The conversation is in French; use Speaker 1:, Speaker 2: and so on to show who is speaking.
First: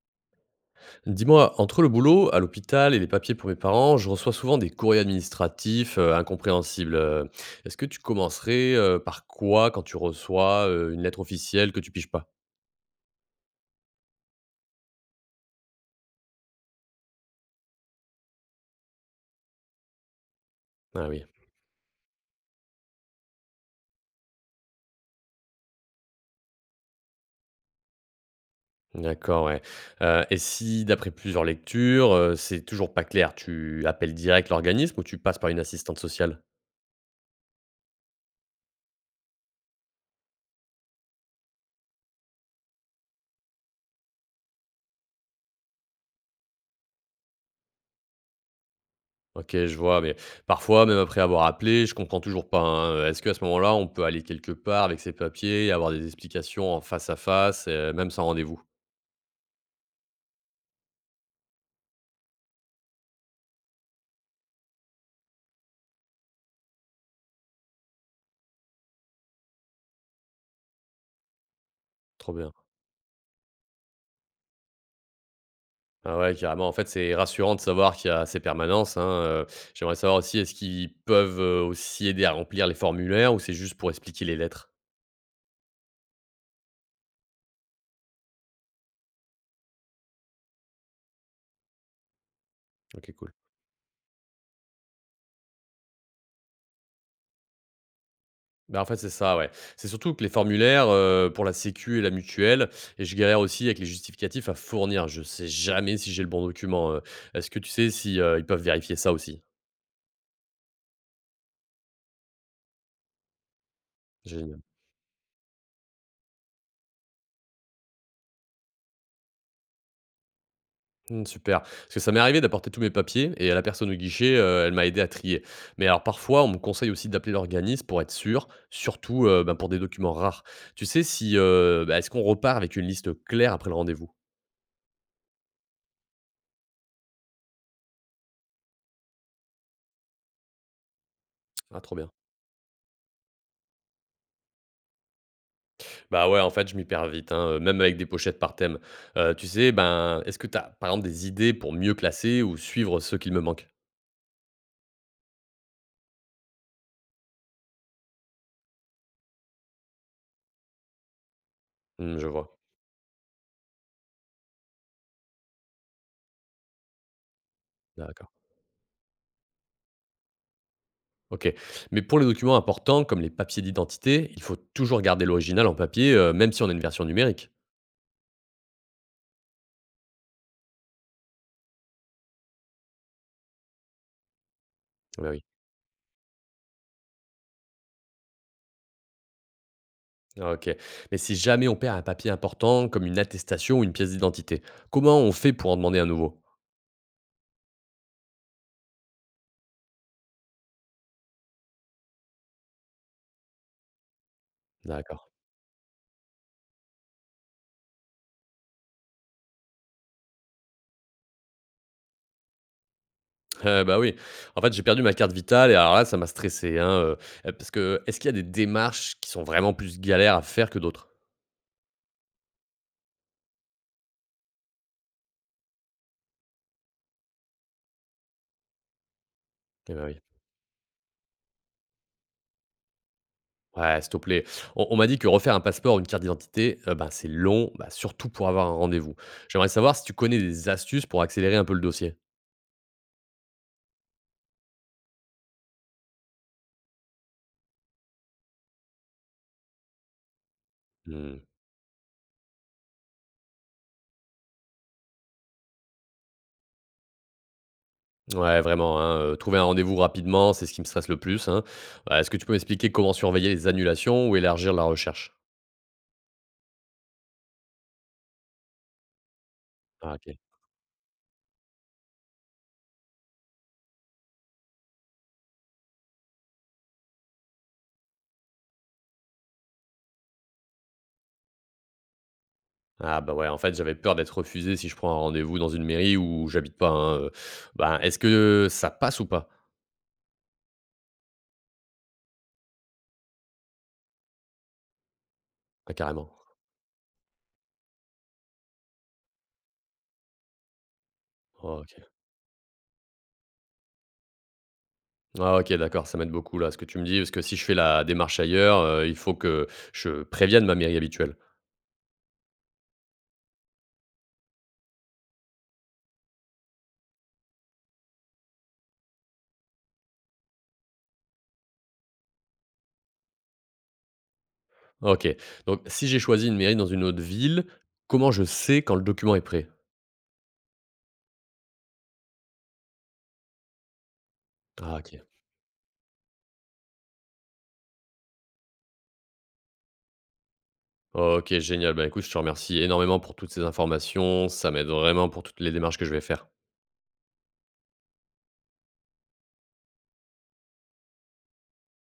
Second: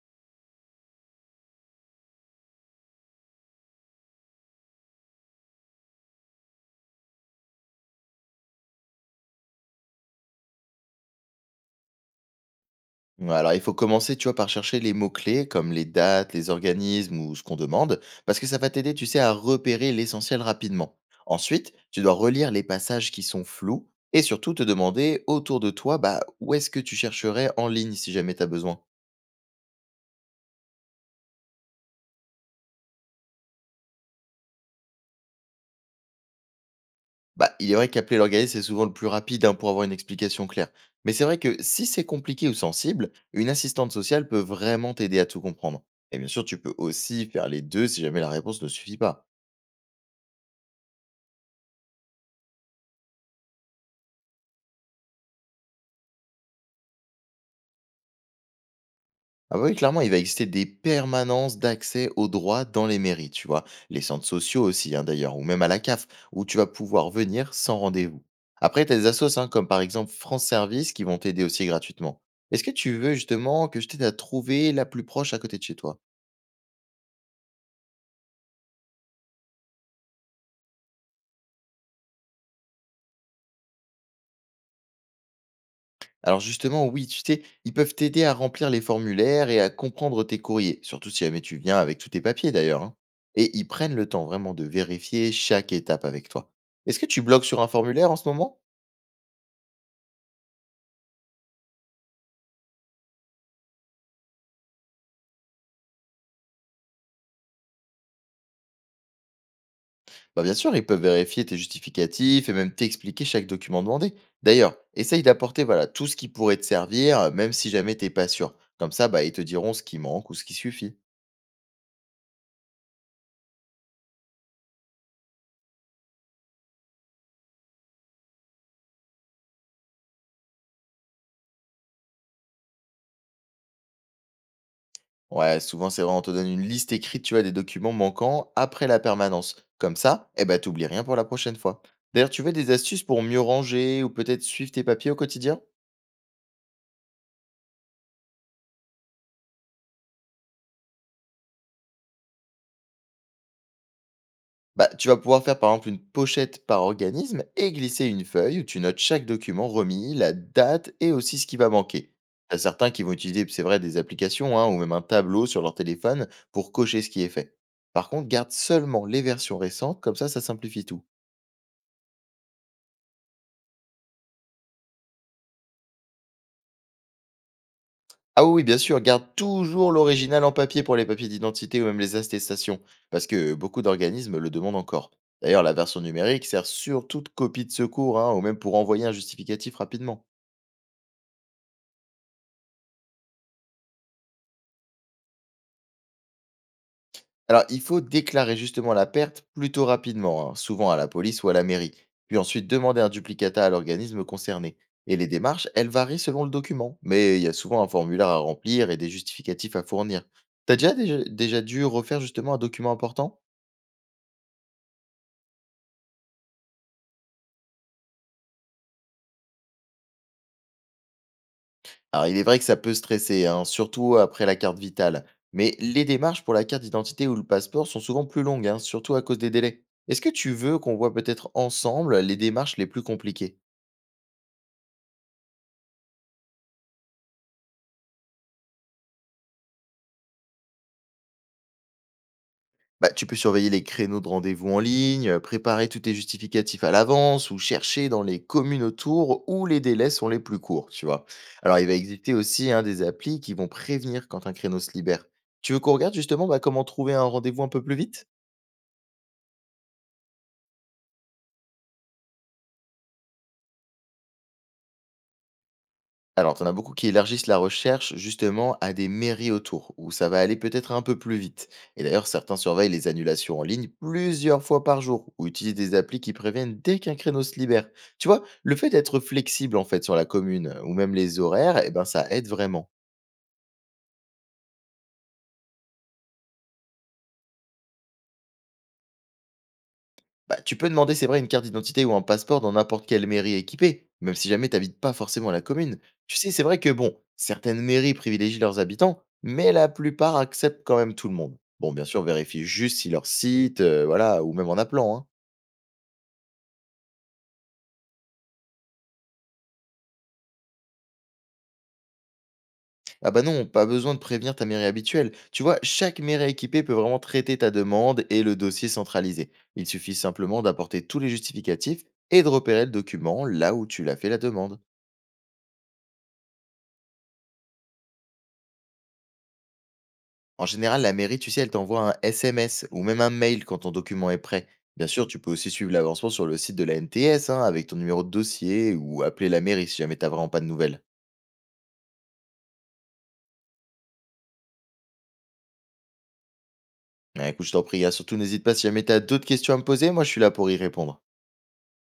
Speaker 1: Dis-moi, entre le boulot, à l'hôpital et les papiers pour mes parents, je reçois souvent des courriers administratifs incompréhensibles. Est-ce que tu commencerais par quoi quand tu reçois une lettre officielle que tu piges pas?
Speaker 2: Ouais, alors il faut commencer, tu vois, par chercher les mots-clés comme les dates, les organismes ou ce qu'on demande, parce que ça va t'aider, tu sais, à repérer l'essentiel rapidement.
Speaker 1: Ah oui,
Speaker 2: Ensuite, tu dois relire les passages qui sont flous et surtout te demander autour de toi, bah, où est-ce que tu chercherais en ligne si jamais tu as besoin.
Speaker 1: d'accord, ouais. Et si, d'après plusieurs lectures, c'est toujours pas clair, tu appelles direct l'organisme ou tu passes par une assistante sociale?
Speaker 2: Bah, il est vrai qu'appeler l'organisme est souvent le plus rapide, hein, pour avoir une explication claire. Mais c'est vrai que si c'est compliqué ou sensible, une assistante sociale peut vraiment t'aider à tout comprendre. Et bien sûr, tu peux aussi faire les deux si jamais la réponse ne suffit pas.
Speaker 1: Ok, je vois, mais parfois, même après avoir appelé, je comprends toujours pas, hein. Est-ce qu'à ce moment-là, on peut aller quelque part avec ces papiers et avoir des explications en face à face, même sans rendez-vous?
Speaker 2: Ah bah oui, clairement, il va exister des permanences d'accès aux droits dans les mairies, tu vois. Les centres sociaux aussi, hein, d'ailleurs, ou même à la CAF, où tu vas pouvoir venir sans rendez-vous. Après, t'as des assos, hein, comme par exemple France Service, qui vont t'aider aussi gratuitement.
Speaker 1: Trop bien.
Speaker 2: Est-ce que tu veux justement que je t'aide à trouver la plus proche à côté de chez toi?
Speaker 1: Ah ouais, carrément. En fait, c'est rassurant de savoir qu'il y a ces permanences, hein, j'aimerais savoir aussi, est-ce qu'ils peuvent, aussi aider à remplir les formulaires ou c'est juste pour expliquer les lettres?
Speaker 2: Alors justement, oui, tu sais, ils peuvent t'aider à remplir les formulaires et à comprendre tes courriers, surtout si jamais tu viens avec tous tes papiers, d'ailleurs, hein.
Speaker 1: OK, cool.
Speaker 2: Et ils prennent le temps vraiment de vérifier chaque étape avec toi. Est-ce que tu bloques sur un formulaire en ce moment?
Speaker 1: Bah, en fait, c'est ça, ouais. C'est surtout que les formulaires, pour la sécu et la mutuelle, et je galère aussi avec les justificatifs à fournir. Je sais jamais si j'ai le bon document, Est-ce que tu sais si, ils peuvent vérifier ça aussi?
Speaker 2: Bah bien sûr, ils peuvent vérifier tes justificatifs et même t'expliquer chaque document demandé.
Speaker 1: Génial.
Speaker 2: D'ailleurs, essaye d'apporter, voilà, tout ce qui pourrait te servir, même si jamais t'es pas sûr. Comme ça, bah, ils te diront ce qui manque ou ce qui suffit.
Speaker 1: Mmh, super. Parce que ça m'est arrivé d'apporter tous mes papiers et la personne au guichet, elle m'a aidé à trier. Mais alors parfois, on me conseille aussi d'appeler l'organisme pour être sûr, surtout, bah, pour des documents rares. Tu sais si, bah, est-ce qu'on repart avec une liste claire après le rendez-vous?
Speaker 2: Ouais, souvent c'est vrai, on te donne une liste écrite, tu vois, des documents manquants après la permanence. Comme ça, eh ben, t'oublies rien pour la prochaine fois.
Speaker 1: Ah trop bien.
Speaker 2: D'ailleurs, tu veux des astuces pour mieux ranger ou peut-être suivre tes papiers au quotidien?
Speaker 1: Bah, ouais, en fait, je m'y perds vite, hein, même avec des pochettes par thème. Tu sais, ben, est-ce que tu as, par exemple, des idées pour mieux classer ou suivre ceux qu'il me manque?
Speaker 2: Bah, tu vas pouvoir faire par exemple une pochette par organisme et glisser une feuille où tu notes chaque document remis, la date et aussi ce qui va manquer.
Speaker 1: Mmh, je
Speaker 2: T'as
Speaker 1: vois.
Speaker 2: certains qui vont utiliser, c'est vrai, des applications, hein, ou même un tableau sur leur téléphone pour cocher ce qui est fait. Par contre,
Speaker 1: D'accord.
Speaker 2: garde seulement les versions récentes, comme ça simplifie tout.
Speaker 1: OK. Mais pour les documents importants, comme les papiers d'identité, il faut toujours garder l'original en papier, même si on a une version numérique?
Speaker 2: Ah oui, oui, bien sûr, garde toujours l'original en papier pour les papiers d'identité ou même les attestations, parce que beaucoup d'organismes le demandent encore.
Speaker 1: Ouais, oui.
Speaker 2: D'ailleurs, la version numérique sert surtout de copie de secours, hein, ou même pour envoyer un justificatif rapidement.
Speaker 1: OK. Mais si jamais on perd un papier important comme une attestation ou une pièce d'identité, comment on fait pour en demander un nouveau?
Speaker 2: Alors, il faut déclarer justement la perte plutôt rapidement, hein, souvent à la police ou à la mairie, puis ensuite demander un duplicata à l'organisme concerné. Et
Speaker 1: D'accord.
Speaker 2: les démarches, elles varient selon le document, mais il y a souvent un formulaire à remplir et des justificatifs à fournir. T'as déjà dû refaire justement un document important?
Speaker 1: Eh bah, oui. En fait, j'ai perdu ma carte vitale et alors là, ça m'a stressé, hein, parce que est-ce qu'il y a des démarches qui sont vraiment plus galères à faire que d'autres?
Speaker 2: Alors, il est vrai que ça peut stresser, hein, surtout après la carte vitale, mais les démarches pour la carte d'identité ou le passeport sont souvent plus longues, hein, surtout à cause des délais.
Speaker 1: Eh ben
Speaker 2: Est-ce
Speaker 1: oui.
Speaker 2: que tu veux qu'on voit peut-être ensemble les démarches les plus compliquées?
Speaker 1: Ouais, s'il te plaît. On m'a dit que refaire un passeport ou une carte d'identité, bah, c'est long, bah, surtout pour avoir un rendez-vous. J'aimerais savoir si tu connais des astuces pour accélérer un peu le dossier?
Speaker 2: Bah, tu peux surveiller les créneaux de rendez-vous en ligne, préparer tous tes justificatifs à l'avance ou chercher dans les communes autour où les délais sont les plus courts, tu vois.
Speaker 1: Mmh.
Speaker 2: Alors, il va exister aussi, hein, des applis qui vont prévenir quand un créneau se libère. Tu veux qu'on regarde justement, bah, comment trouver un rendez-vous un peu plus vite?
Speaker 1: Ouais, vraiment, hein, trouver un rendez-vous rapidement, c'est ce qui me stresse le plus, hein. Est-ce que tu peux m'expliquer comment surveiller les annulations ou élargir la recherche?
Speaker 2: Alors, tu en as beaucoup qui élargissent la recherche justement à des mairies autour, où
Speaker 1: Ah
Speaker 2: ça
Speaker 1: OK.
Speaker 2: va aller peut-être un peu plus vite. Et d'ailleurs, certains surveillent les annulations en ligne plusieurs fois par jour, ou utilisent des applis qui préviennent dès qu'un créneau se libère. Tu vois, le fait d'être flexible en fait sur la commune, ou même les horaires, eh ben, ça aide vraiment.
Speaker 1: Ah bah, ouais, en fait, j'avais peur d'être refusé si je prends un rendez-vous dans une mairie où j'habite pas, hein, Ben, est-ce que ça passe ou pas?
Speaker 2: Bah, tu peux demander, c'est vrai, une carte d'identité ou un passeport dans n'importe quelle mairie équipée, même si jamais t'habites pas forcément la
Speaker 1: Ah
Speaker 2: commune.
Speaker 1: carrément.
Speaker 2: Tu sais, c'est vrai que bon, certaines mairies privilégient leurs habitants, mais la plupart acceptent quand même tout le monde.
Speaker 1: Oh,
Speaker 2: Bon,
Speaker 1: OK.
Speaker 2: bien sûr, vérifie juste si leur site, voilà, ou même en appelant, hein.
Speaker 1: Ah OK, d'accord, ça m'aide beaucoup là, ce que tu me dis, parce que si je fais la démarche ailleurs, il faut que je prévienne ma mairie habituelle.
Speaker 2: Ah bah non, pas besoin de prévenir ta mairie habituelle. Tu vois, chaque mairie équipée peut vraiment traiter ta demande et le dossier centralisé. Il suffit simplement d'apporter tous les justificatifs et de repérer le document là où tu l'as fait la demande.
Speaker 1: OK. Donc si j'ai choisi une mairie dans une autre ville, comment je sais quand le document est prêt?
Speaker 2: En général, la mairie, tu sais, elle t'envoie un SMS ou même un mail quand ton document est prêt.
Speaker 1: Ah
Speaker 2: Bien
Speaker 1: OK.
Speaker 2: sûr, tu peux aussi suivre l'avancement sur le site de la NTS, hein, avec ton numéro de dossier ou appeler la mairie si jamais t'as vraiment pas de nouvelles.
Speaker 1: OK, génial. Bah, écoute, je te remercie énormément pour toutes ces informations. Ça m'aide vraiment pour toutes les démarches que je vais faire.
Speaker 2: Mais écoute, je t'en prie, hein, surtout n'hésite pas si jamais t'as d'autres questions à me poser, moi je suis là pour y répondre.